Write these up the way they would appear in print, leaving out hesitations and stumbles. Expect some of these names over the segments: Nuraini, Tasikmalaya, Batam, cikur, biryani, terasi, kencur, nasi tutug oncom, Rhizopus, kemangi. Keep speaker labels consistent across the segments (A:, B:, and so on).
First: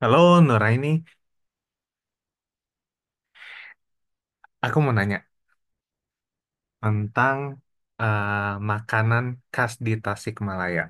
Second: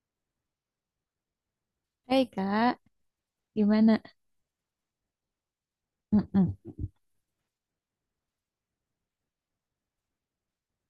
A: Halo Nuraini,
B: Hei kak, gimana?
A: aku mau nanya
B: Mm-mm.
A: tentang eh, makanan khas di Tasikmalaya.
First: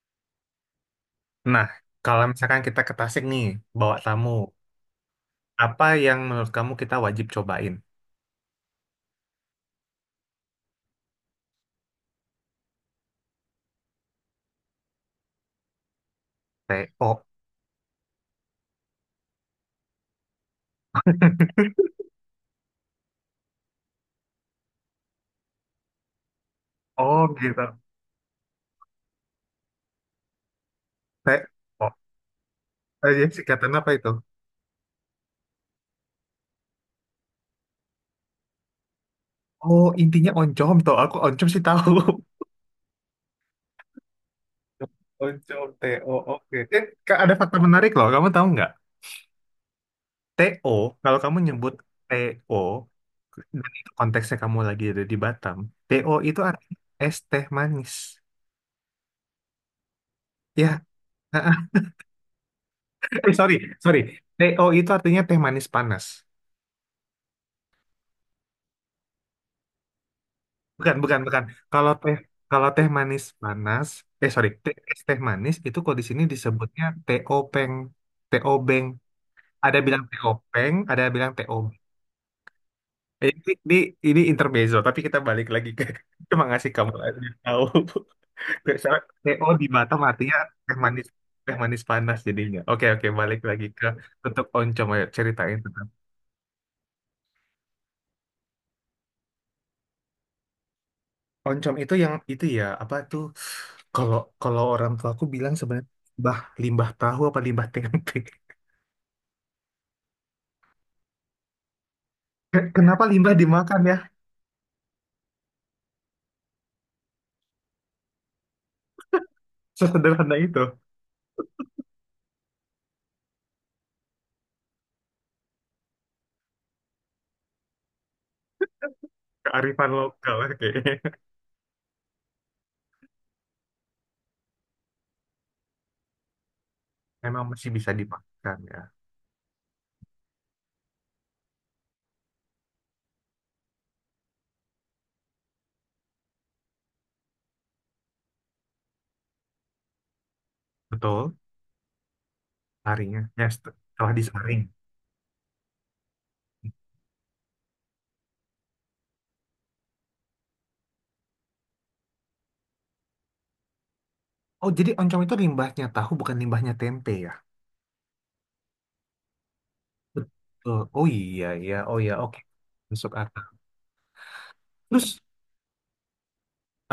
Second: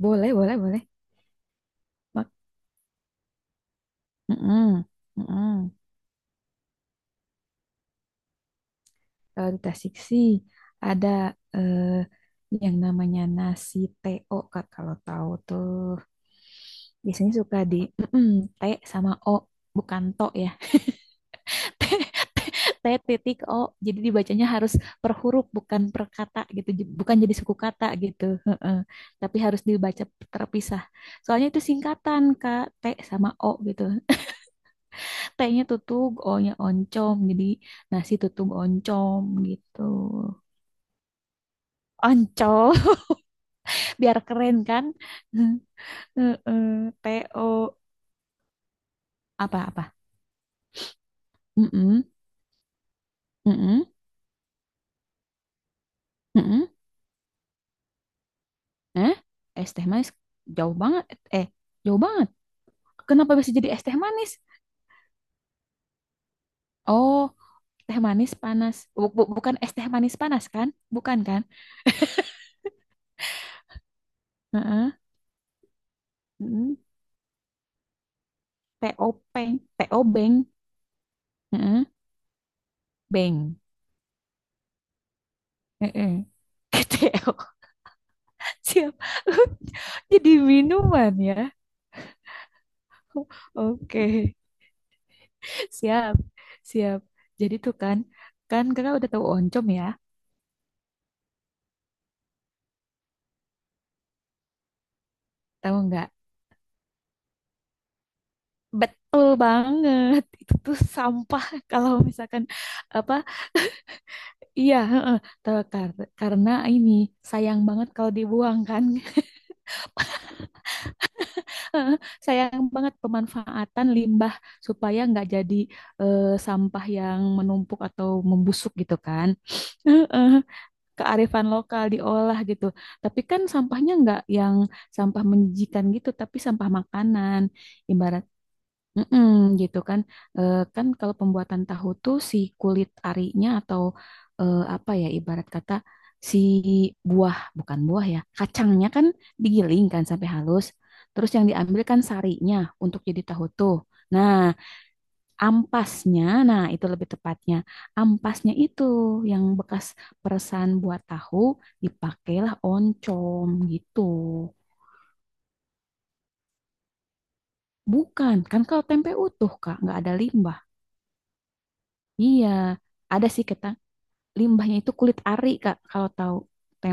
B: Boleh, boleh, boleh.
A: Nah, kalau
B: Mak
A: misalkan kita ke Tasik nih, bawa tamu,
B: mm-mm, mm-mm.
A: apa yang menurut kamu kita wajib cobain?
B: Kalau di Tasik sih ada eh, yang namanya nasi TO kak. Kalau tahu tuh
A: TO.
B: biasanya suka di T sama O, bukan to ya. T, T titik O. Jadi dibacanya harus per huruf, bukan per kata gitu. Bukan
A: Oh
B: jadi suku
A: gitu.
B: kata gitu. Heeh. Tapi harus dibaca terpisah. Soalnya itu
A: TO.
B: singkatan kak, T
A: Eh,
B: sama
A: jadi
B: O
A: singkatan
B: gitu.
A: apa itu?
B: T-nya tutug, O-nya oncom. Jadi nasi tutug oncom gitu.
A: Oh, intinya oncom toh. Aku oncom sih tahu.
B: Oncom, biar keren kan?
A: Oncom, TO, oke. Eh,
B: Heeh,
A: ada fakta
B: T-O
A: menarik loh. Kamu tahu nggak?
B: apa-apa?
A: TO, kalau kamu nyebut
B: Mm-mm,
A: TO,
B: mm-mm,
A: konteksnya kamu lagi ada di Batam, TO itu
B: mm-mm.
A: artinya es teh manis.
B: Eh, es teh manis jauh
A: Ya,
B: banget. Eh, jauh banget. Kenapa
A: eh,
B: bisa jadi es teh
A: sorry.
B: manis?
A: TO itu artinya teh manis panas.
B: Oh, teh manis panas. Bukan es teh manis panas kan?
A: Bukan,
B: Bukan
A: bukan,
B: kan?
A: bukan. Kalau teh kalau teh manis panas, eh sorry,
B: Heeh.
A: es teh manis itu kalau di sini
B: Mm-mm.
A: disebutnya TO Peng, TO Beng.
B: T-O-P,
A: Ada bilang TO
B: T-O-Beng.
A: Peng, ada bilang TO.
B: Heeh,
A: Ini,
B: Beng.
A: ini, ini intermezzo, tapi kita balik lagi ke
B: Heeh.
A: cuma ngasih kamu
B: T
A: aja
B: O
A: tahu.
B: siap.
A: Misalnya PO di Batam
B: Jadi
A: artinya teh manis
B: minuman ya.
A: teh manis panas jadinya. Oke oke balik lagi ke
B: Oke.
A: tutuk oncom ayo ceritain tentang
B: Siap. Siap. Jadi tuh kan, kan kakak udah tahu oncom ya.
A: oncom itu yang itu ya apa tuh kalau kalau orang tua aku bilang
B: Tahu
A: sebenarnya
B: nggak?
A: limbah limbah tahu apa limbah tempe.
B: Betul banget. Itu tuh sampah kalau misalkan
A: Kenapa
B: apa?
A: limbah dimakan ya?
B: Iya, heeh. Tahu karena ini sayang banget kalau dibuang kan.
A: Sesederhana itu
B: Sayang banget pemanfaatan limbah supaya nggak jadi eh, sampah yang menumpuk atau membusuk gitu kan.
A: kearifan
B: Heeh.
A: lokal oke.
B: Kearifan lokal diolah gitu. Tapi kan sampahnya nggak yang sampah menjijikan gitu, tapi sampah makanan.
A: Memang masih bisa
B: Ibarat
A: dimakan ya.
B: mm-mm, gitu kan. Eh, kan kalau pembuatan tahu tuh si kulit arinya atau apa ya ibarat kata si buah, bukan buah ya, kacangnya kan digiling kan sampai halus. Terus
A: Betul.
B: yang diambil kan sarinya untuk
A: Harinya
B: jadi tahu
A: ya
B: tuh.
A: setelah
B: Nah,
A: disaring.
B: ampasnya, nah itu lebih tepatnya. Ampasnya itu yang bekas peresan buat tahu dipakailah oncom gitu.
A: Oh jadi oncom itu limbahnya tahu bukan limbahnya tempe ya?
B: Bukan, kan kalau tempe utuh Kak, nggak ada limbah.
A: Betul. Oh iya, iya. Oh iya, oke.
B: Iya,
A: Masuk
B: ada sih
A: akal.
B: kita limbahnya itu kulit
A: Terus,
B: ari Kak, kalau tahu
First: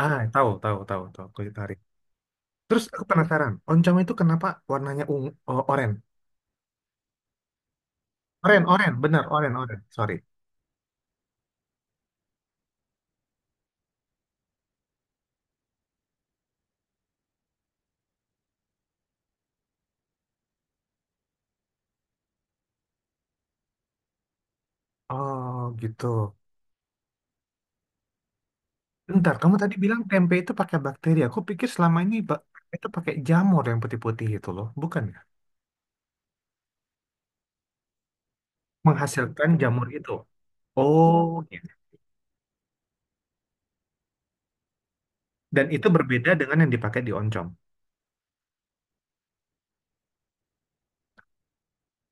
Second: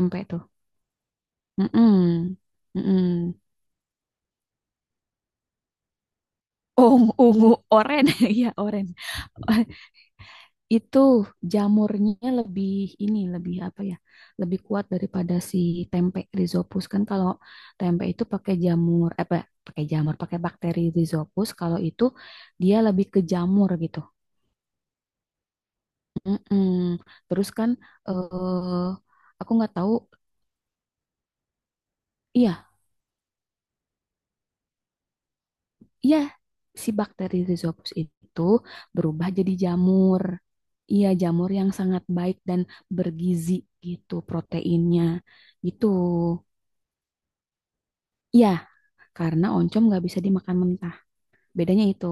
A: ah,
B: tuh.
A: tahu. Kulit tarik.
B: Mm-mm.
A: Terus aku
B: Mm-mm.
A: penasaran, oncom itu kenapa warnanya ungu, oh, oren?
B: Ungu, ungu, oren, iya
A: Oren,
B: oren.
A: oren, benar, oren, oren. Sorry.
B: Itu jamurnya lebih ini lebih apa ya lebih kuat daripada si tempe rizopus kan kalau tempe itu pakai jamur eh, pakai jamur pakai bakteri rizopus kalau itu dia lebih ke jamur gitu.
A: Oh, gitu.
B: Mm-mm. Terus kan eh
A: Bentar,
B: aku
A: kamu
B: nggak
A: tadi
B: tahu
A: bilang tempe itu pakai bakteri. Aku pikir selama ini
B: iya
A: itu pakai jamur yang putih-putih itu loh, bukan ya?
B: iya si bakteri rizopus itu berubah
A: Menghasilkan
B: jadi
A: jamur itu.
B: jamur iya
A: Oh,
B: jamur
A: gitu.
B: yang sangat baik dan bergizi gitu proteinnya
A: Dan
B: gitu.
A: itu berbeda dengan yang dipakai di oncom.
B: Iya, karena oncom nggak bisa dimakan mentah. Bedanya itu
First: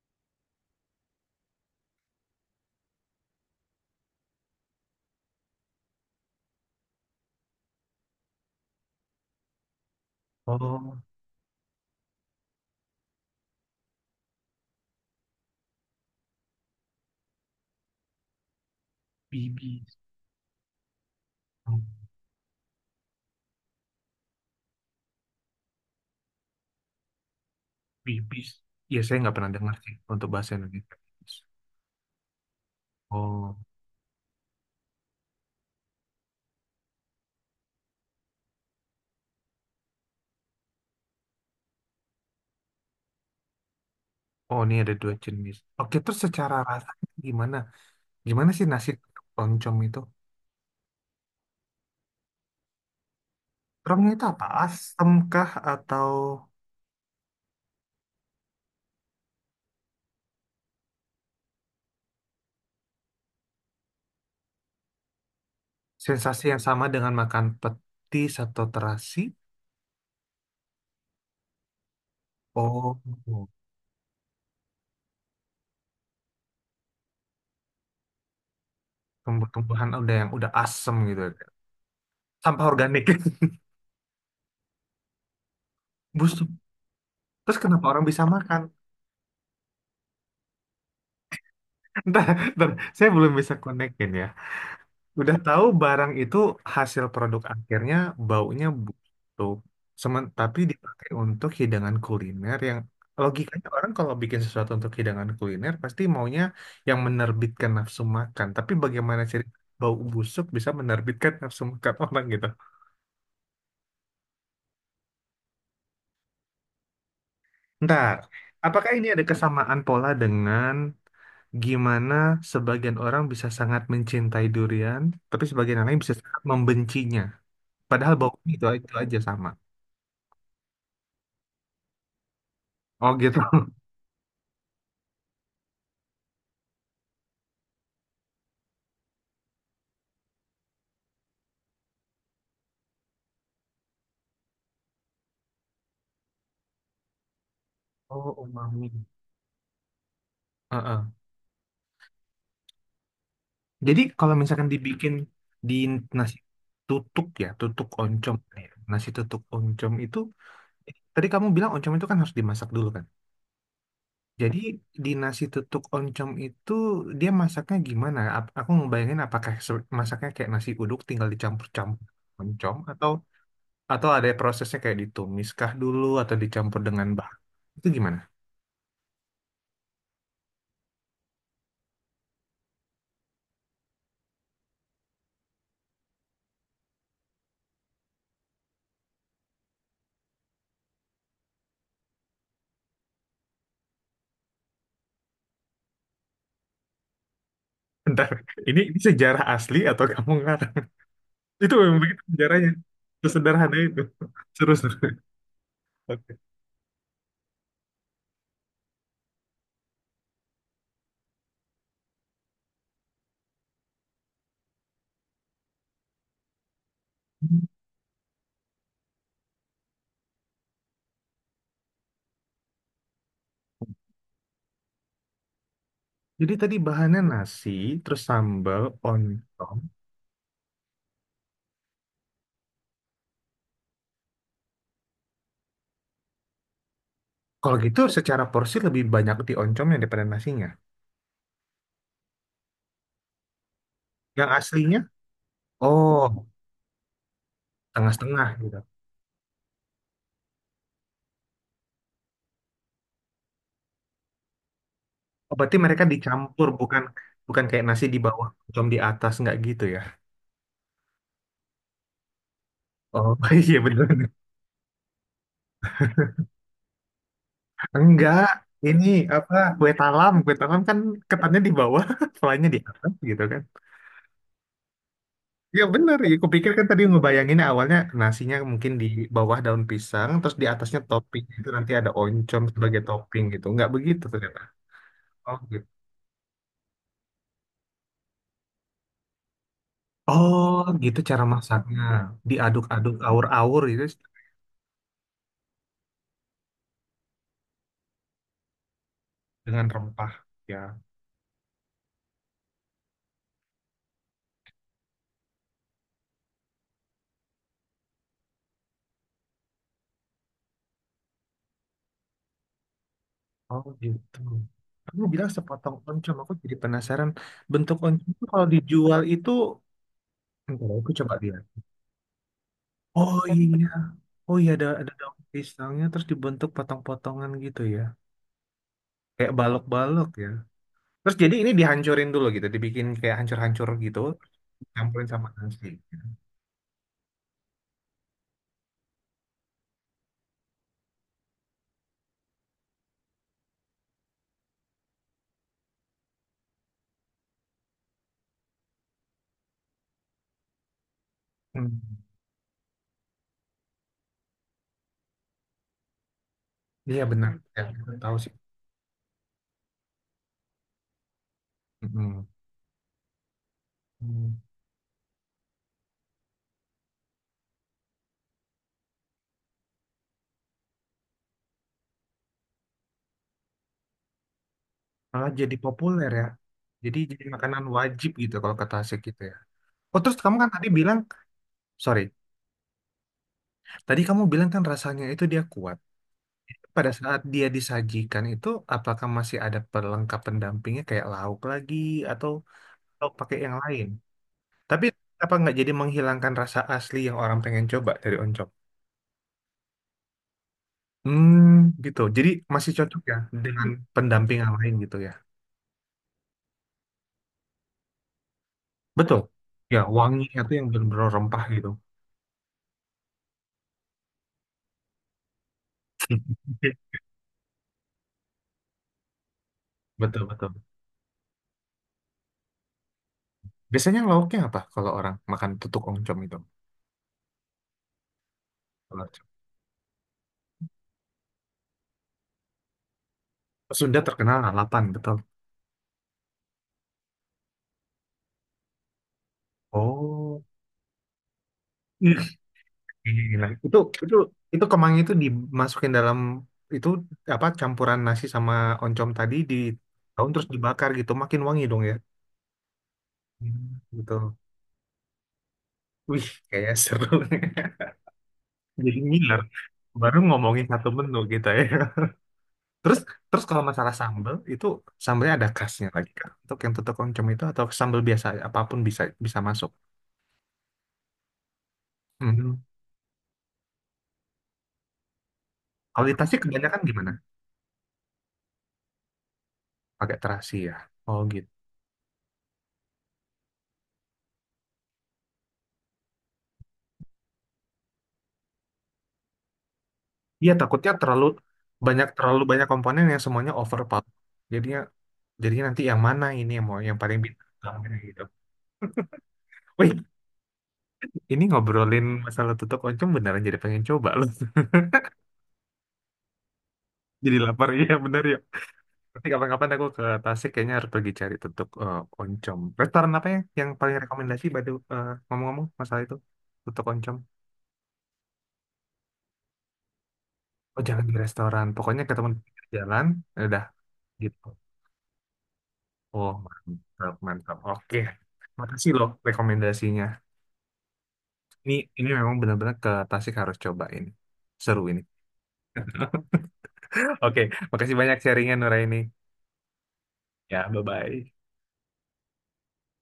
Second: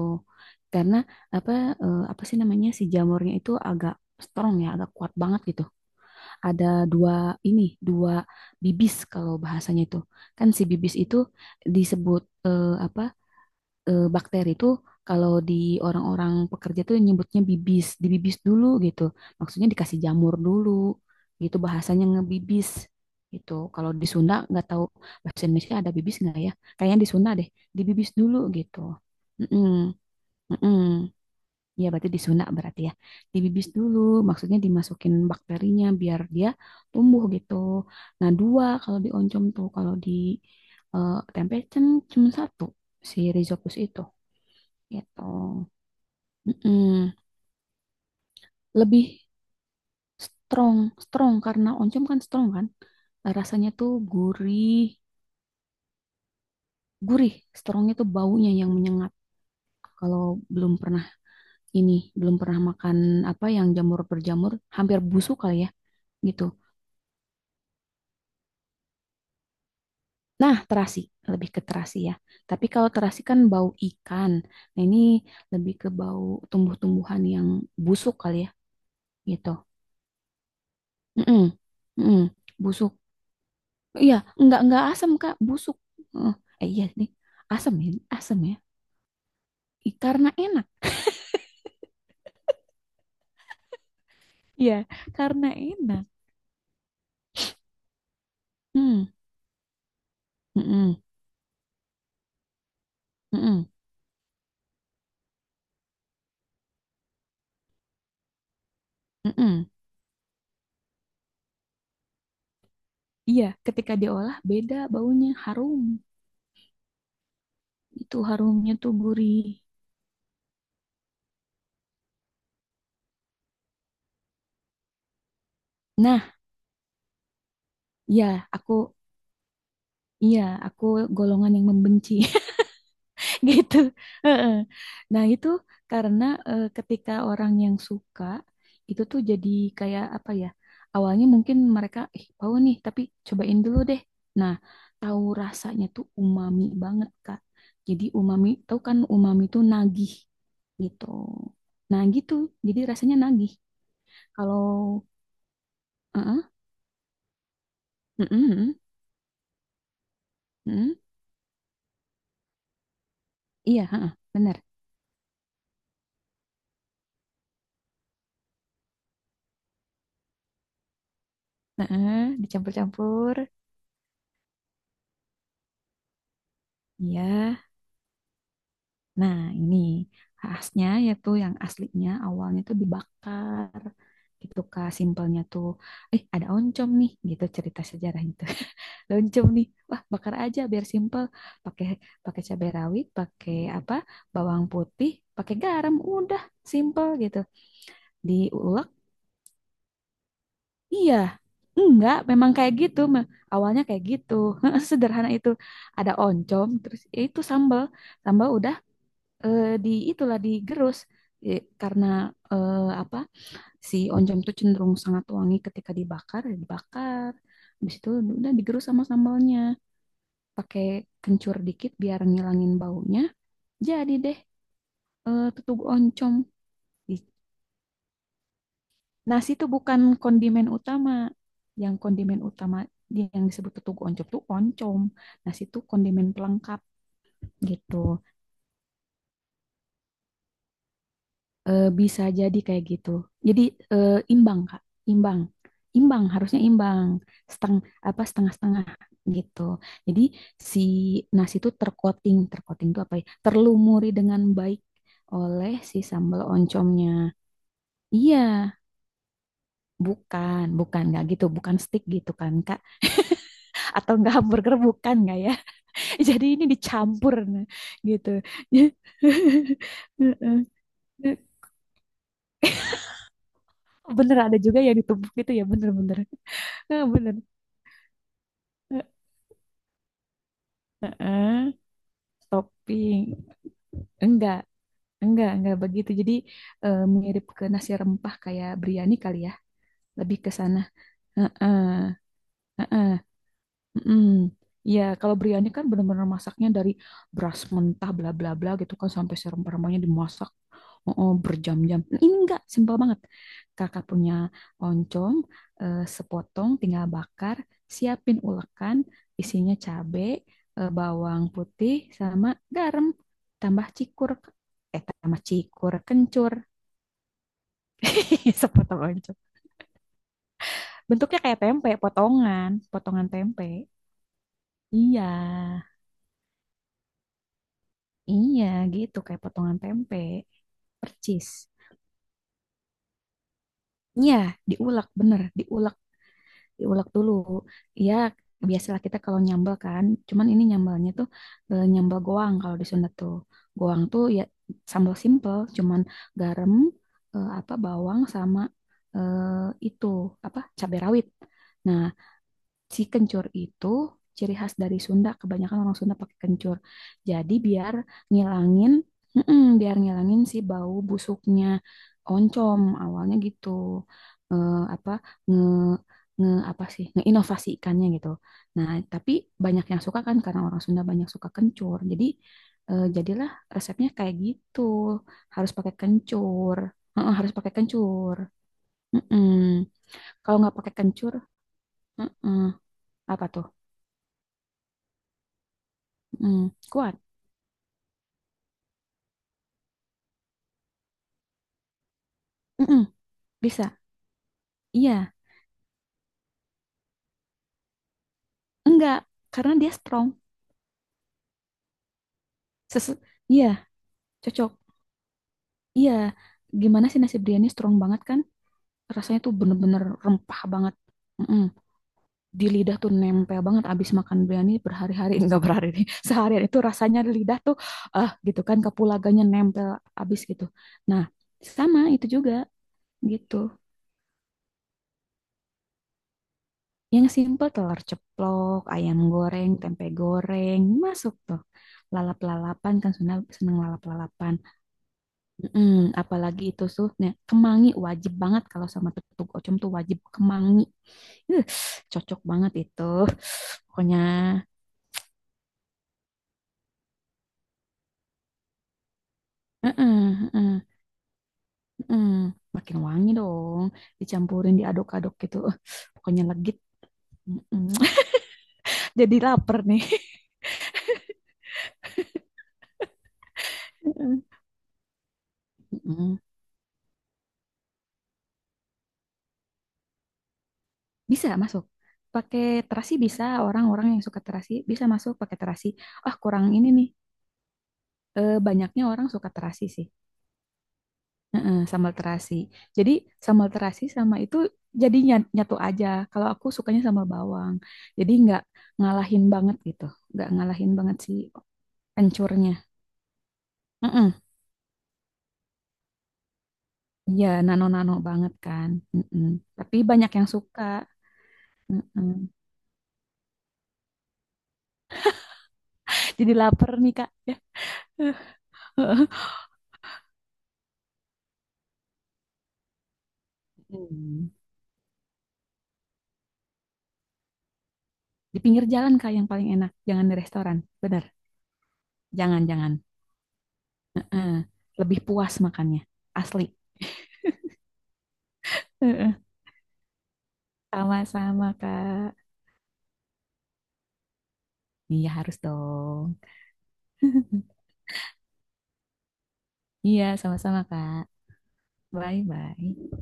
B: karena apa apa sih namanya si jamurnya itu agak strong ya, agak kuat banget gitu. Ada dua ini dua bibis kalau bahasanya itu kan si bibis
A: Oh,
B: itu disebut eh, bakteri itu kalau di orang-orang pekerja tuh nyebutnya bibis, dibibis dulu gitu. Maksudnya
A: bibis.
B: dikasih jamur dulu gitu bahasanya ngebibis gitu. Kalau di Sunda nggak tahu bahasa Indonesia ada bibis nggak ya? Kayaknya di Sunda deh, dibibis dulu
A: Bibis.
B: gitu.
A: Ya, saya nggak pernah
B: Mm-mm,
A: dengar sih untuk bahasa
B: mm-mm.
A: Indonesia. Bibis.
B: Ya berarti di Sunda berarti ya.
A: Oh,
B: Dibibis dulu, maksudnya dimasukin bakterinya biar dia tumbuh gitu. Nah, dua kalau di oncom tuh, kalau di tempe cuma satu si Rhizopus itu
A: oh ini ada dua
B: gitu.
A: jenis. Oke, terus secara rasa
B: Mm-mm.
A: gimana? Gimana sih nasi
B: Lebih
A: oncom itu?
B: strong, strong karena oncom kan strong kan. Rasanya tuh
A: Terongnya itu apa?
B: gurih,
A: Asam kah atau
B: gurih. Strongnya tuh baunya yang menyengat. Kalau belum pernah ini, belum pernah makan apa yang jamur berjamur, hampir busuk kali ya gitu.
A: sensasi yang sama dengan makan petis atau terasi?
B: Nah, terasi, lebih ke terasi ya. Tapi kalau
A: Oh,
B: terasi kan bau ikan. Nah, ini lebih ke bau tumbuh-tumbuhan yang busuk kali ya gitu.
A: tumbuh-tumbuhan udah yang udah asem gitu.
B: Mm-mm. Mm-mm.
A: Sampah
B: Busuk.
A: organik.
B: Iya, enggak asam Kak, busuk. Heeh.
A: Busuk.
B: Eh, iya nih,
A: Terus
B: asam
A: kenapa
B: ya,
A: orang bisa
B: asam ya.
A: makan?
B: Ih, karena enak.
A: Ntar, ntar, saya belum bisa konekin ya.
B: Iya,
A: Udah
B: karena
A: tahu
B: enak.
A: barang itu hasil produk akhirnya baunya
B: Hmm,
A: busuk. Semen, tapi
B: mm-mm,
A: dipakai untuk hidangan kuliner yang
B: mm-mm,
A: logikanya orang kalau bikin sesuatu untuk hidangan kuliner pasti maunya yang menerbitkan nafsu makan. Tapi bagaimana cerita
B: mm-mm.
A: bau busuk bisa menerbitkan nafsu makan orang gitu?
B: Iya, ketika diolah beda baunya, harum.
A: Ntar,
B: Itu harumnya
A: apakah
B: tuh
A: ini ada
B: gurih.
A: kesamaan pola dengan gimana sebagian orang bisa sangat mencintai durian, tapi sebagian orang lain bisa
B: Nah,
A: sangat membencinya? Padahal
B: ya
A: baunya
B: aku,
A: itu aja sama.
B: iya aku golongan yang membenci
A: Oh gitu.
B: gitu. Heeh. Nah, itu karena ketika orang yang suka itu tuh jadi kayak apa ya? Awalnya mungkin mereka ih tahu nih, tapi cobain dulu deh. Nah, tahu rasanya tuh umami banget, Kak. Jadi
A: Oh,
B: umami, tahu
A: umami.
B: kan umami tuh nagih
A: Heeh.
B: gitu. Nah, gitu. Jadi rasanya nagih.
A: Jadi kalau
B: Kalau
A: misalkan dibikin di nasi
B: heeh,
A: tutuk ya, tutuk
B: heeh,
A: oncom, ya,
B: heeh,
A: nasi tutuk oncom itu,
B: heeh.
A: tadi kamu bilang oncom itu kan harus dimasak dulu kan?
B: Iya, heeh,
A: Jadi
B: benar.
A: di nasi tutuk oncom itu dia masaknya gimana? Aku ngebayangin apakah masaknya kayak nasi uduk tinggal dicampur-campur
B: Heeh,
A: oncom atau
B: dicampur-campur.
A: ada prosesnya kayak ditumis kah dulu atau dicampur dengan
B: Iya.
A: bahan itu gimana?
B: Nah, ini khasnya yaitu yang aslinya awalnya tuh dibakar gitu Kak, simpelnya tuh ada oncom nih gitu cerita sejarah itu. Ada oncom nih. Wah, bakar aja biar simpel. Pakai pakai cabai rawit, pakai apa? Bawang putih, pakai garam, udah simpel gitu.
A: Bentar,
B: Diulek.
A: ini sejarah asli atau kamu ngarang?
B: Iya.
A: Itu memang
B: Enggak,
A: begitu
B: memang
A: sejarahnya.
B: kayak gitu. Ma.
A: Sesederhana
B: Awalnya
A: itu.
B: kayak gitu.
A: Seru.
B: Sederhana itu. Ada
A: Oke.
B: oncom, terus ya itu sambal. Sambal udah di itulah digerus. Eh, karena eh, si oncom tuh cenderung sangat wangi ketika dibakar ya dibakar habis itu udah digerus sama sambalnya pakai kencur dikit biar ngilangin baunya jadi deh tutug oncom.
A: Jadi tadi bahannya
B: Di-
A: nasi, terus sambal,
B: Nasi itu
A: oncom.
B: bukan kondimen utama yang kondimen utama yang disebut tutug oncom tuh oncom nasi itu kondimen pelengkap
A: Kalau
B: gitu.
A: gitu secara porsi lebih banyak di oncomnya daripada nasinya.
B: Eh, bisa jadi kayak gitu. Jadi
A: Yang
B: imbang Kak,
A: aslinya,
B: imbang. Imbang
A: oh,
B: harusnya imbang. Seteng apa
A: tengah-setengah gitu.
B: setengah-setengah gitu. Jadi si nasi itu tercoating, tercoating itu apa ya? Terlumuri dengan baik
A: Oh,
B: oleh
A: berarti
B: si
A: mereka
B: sambal
A: dicampur, bukan
B: oncomnya.
A: bukan kayak nasi di
B: Iya,
A: bawah, oncom di atas, nggak gitu ya?
B: bukan, bukan nggak gitu, bukan stick gitu kan Kak?
A: Oh, iya
B: Atau
A: bener.
B: nggak hamburger bukan nggak ya? Jadi ini dicampur nah, gitu.
A: Enggak, ini apa, kue talam. Kue
B: Heeh.
A: talam kan ketannya di bawah, selainya di atas gitu kan.
B: Bener ada juga yang ditumbuk gitu ya,
A: Ya bener,
B: bener-bener.
A: ya kupikir kan tadi
B: Eh, bener.
A: ngebayangin awalnya nasinya mungkin
B: Eh,
A: di bawah daun pisang, terus di atasnya
B: eh,
A: topping itu
B: eh,
A: nanti ada oncom sebagai
B: Topping.
A: topping gitu. Nggak begitu
B: Enggak,
A: ternyata. Oh
B: enggak
A: gitu.
B: begitu. Jadi mirip ke nasi rempah kayak biryani kali ya. Lebih ke
A: Oh
B: sana.
A: gitu cara
B: Heeh,
A: masaknya.
B: heeh.
A: Diaduk-aduk awur-awur itu
B: Mm-mm. Iya, kalau biryani kan benar-benar masaknya dari beras mentah bla bla bla gitu kan sampai
A: dengan
B: serem-seremnya
A: rempah
B: dimasak
A: ya.
B: oh, berjam-jam. Nah, ini enggak, simpel banget. Kakak punya oncom sepotong tinggal bakar, siapin ulekan, isinya cabe, bawang putih sama garam.
A: Oh
B: Tambah cikur.
A: gitu.
B: Eh,
A: Kamu
B: tambah
A: bilang
B: cikur,
A: sepotong oncom, aku
B: kencur.
A: jadi penasaran bentuk oncom itu kalau
B: Sepotong
A: dijual
B: oncom.
A: itu. Entar, aku coba
B: Bentuknya kayak
A: lihat.
B: tempe, potongan, potongan
A: Oh
B: tempe.
A: iya, oh iya ada
B: Iya.
A: daun pisangnya terus dibentuk potong-potongan gitu ya,
B: Iya gitu kayak
A: kayak
B: potongan tempe,
A: balok-balok ya. Terus
B: percis.
A: jadi ini dihancurin dulu gitu, dibikin kayak hancur-hancur gitu,
B: Iya diulek
A: campurin
B: bener,
A: sama nasi.
B: diulek, diulek dulu. Iya biasalah kita kalau nyambel kan, cuman ini nyambalnya tuh nyambel goang kalau di Sunda tuh. Goang tuh ya sambal simple, cuman garam, eh, bawang sama eh, itu apa cabai rawit.
A: Hmm.
B: Nah si kencur itu ciri khas dari Sunda. Kebanyakan orang Sunda pakai kencur.
A: Iya benar,
B: Jadi
A: ya,
B: biar
A: aku tahu sih.
B: ngilangin, mm-mm, biar ngilangin si bau busuknya
A: Mm-mm.
B: oncom. Awalnya gitu.
A: Hmm.
B: Eh, apa nge nge apa sih ngeinovasikannya gitu. Nah, tapi banyak yang suka kan karena orang Sunda banyak suka kencur. Jadi jadilah resepnya kayak gitu.
A: Malah
B: Harus
A: jadi
B: pakai
A: populer ya.
B: kencur. Heeh,
A: Jadi
B: harus pakai
A: makanan wajib
B: kencur.
A: gitu kalau ke Tasik gitu ya.
B: Mm-mm.
A: Oh terus kamu
B: Kalau
A: kan
B: nggak
A: tadi
B: pakai
A: bilang,
B: kencur,
A: sorry,
B: mm-mm. Apa tuh?
A: tadi kamu bilang kan rasanya itu dia kuat.
B: Mm,
A: Pada
B: kuat.
A: saat dia disajikan itu, apakah masih ada pelengkap pendampingnya kayak lauk lagi atau
B: Mm-mm,
A: pakai yang
B: bisa.
A: lain? Tapi
B: Iya.
A: apa nggak jadi menghilangkan rasa asli yang orang pengen coba dari oncom?
B: Enggak. Karena dia strong.
A: Hmm, gitu. Jadi masih
B: Sesu-
A: cocok ya dengan
B: iya.
A: pendamping
B: Cocok.
A: yang lain gitu ya.
B: Iya. Gimana sih nasi biryani strong banget kan?
A: Betul.
B: Rasanya tuh
A: Ya,
B: bener-bener
A: wangi
B: rempah
A: itu yang
B: banget.
A: benar-benar
B: Mm-mm.
A: rempah gitu.
B: Di lidah tuh nempel banget. Abis makan biryani berhari-hari. Enggak berhari nih. Seharian itu
A: Oke.
B: rasanya di lidah tuh. Ah gitu kan. Kapulagannya nempel abis gitu.
A: Betul.
B: Nah. Sama itu juga. Gitu.
A: Biasanya lauknya apa kalau orang makan tutuk oncom itu?
B: Yang simple telur ceplok, ayam
A: Kalau oncom.
B: goreng, tempe goreng, masuk tuh. Lalap-lalapan kan seneng, seneng
A: Sunda
B: lalap-lalapan.
A: terkenal lalapan, betul.
B: Mm-mm, apalagi itu tuh, nah, kemangi wajib banget kalau sama tutug ocom tuh wajib
A: Oh,
B: kemangi. Uh, cocok
A: Ih,
B: banget itu.
A: gila.
B: Pokoknya,
A: Itu itu kemangi itu dimasukin dalam itu apa campuran nasi sama oncom tadi di daun
B: mm-mm,
A: terus
B: mm-mm,
A: dibakar gitu, makin wangi dong ya.
B: mm-mm. Makin wangi dong,
A: Hmm, betul.
B: dicampurin, diaduk-aduk gitu. Pokoknya
A: Wih,
B: legit.
A: kayak seru.
B: Mm-mm.
A: Jadi
B: Jadi
A: ngiler.
B: lapar nih.
A: Baru ngomongin satu menu gitu ya. Terus terus kalau masalah sambel itu sambelnya ada khasnya lagi
B: Mm-mm.
A: kan? Untuk yang tutuk oncom itu atau sambel biasa apapun bisa bisa masuk.
B: Bisa masuk. Pakai
A: Mhm.
B: terasi bisa, orang-orang yang suka terasi bisa masuk pakai terasi.
A: Kalau di
B: Ah,
A: Tasik
B: kurang ini
A: kebanyakan
B: nih.
A: gimana?
B: Eh, banyaknya orang suka terasi sih.
A: Pakai terasi ya. Oh gitu.
B: Heeh, sambal terasi. Jadi sambal terasi sama itu jadi nyatu aja. Kalau aku sukanya sambal bawang. Jadi nggak ngalahin banget gitu. Nggak
A: Iya
B: ngalahin
A: takutnya
B: banget si
A: terlalu
B: pencurnya.
A: banyak komponen yang semuanya overpower.
B: Heeh.
A: Jadinya jadinya nanti yang mana ini yang mau yang paling
B: Iya,
A: bintang
B: nano-nano
A: tamunya gitu.
B: banget kan. Heeh. Tapi
A: Wih,
B: banyak yang suka.
A: ini ngobrolin
B: Heeh.
A: masalah tutuk oncom beneran jadi pengen coba loh.
B: Jadi lapar nih, Kak. Ya.
A: Jadi lapar iya bener ya. Nanti kapan-kapan aku ke Tasik kayaknya harus pergi cari tutup eh, oncom. Restoran apa ya yang paling
B: Hmm.
A: rekomendasi Badu eh, ngomong-ngomong masalah itu tutup oncom.
B: Di pinggir jalan Kak yang paling enak, jangan di restoran.
A: Oh
B: Benar,
A: jangan di restoran, pokoknya ketemu di
B: jangan
A: pinggir
B: jangan.
A: jalan, ya udah
B: Heeh.
A: gitu.
B: Lebih puas makannya,
A: Oh
B: asli.
A: mantap mantap. Oke, makasih loh
B: Heeh.
A: rekomendasinya.
B: Sama-sama
A: Ini ini
B: Kak.
A: memang benar-benar ke Tasik harus cobain. Seru ini.
B: Iya harus dong.
A: Oke, makasih banyak sharingnya Nuraini.
B: Iya sama-sama
A: Ya,
B: Kak.
A: bye-bye.
B: Bye bye.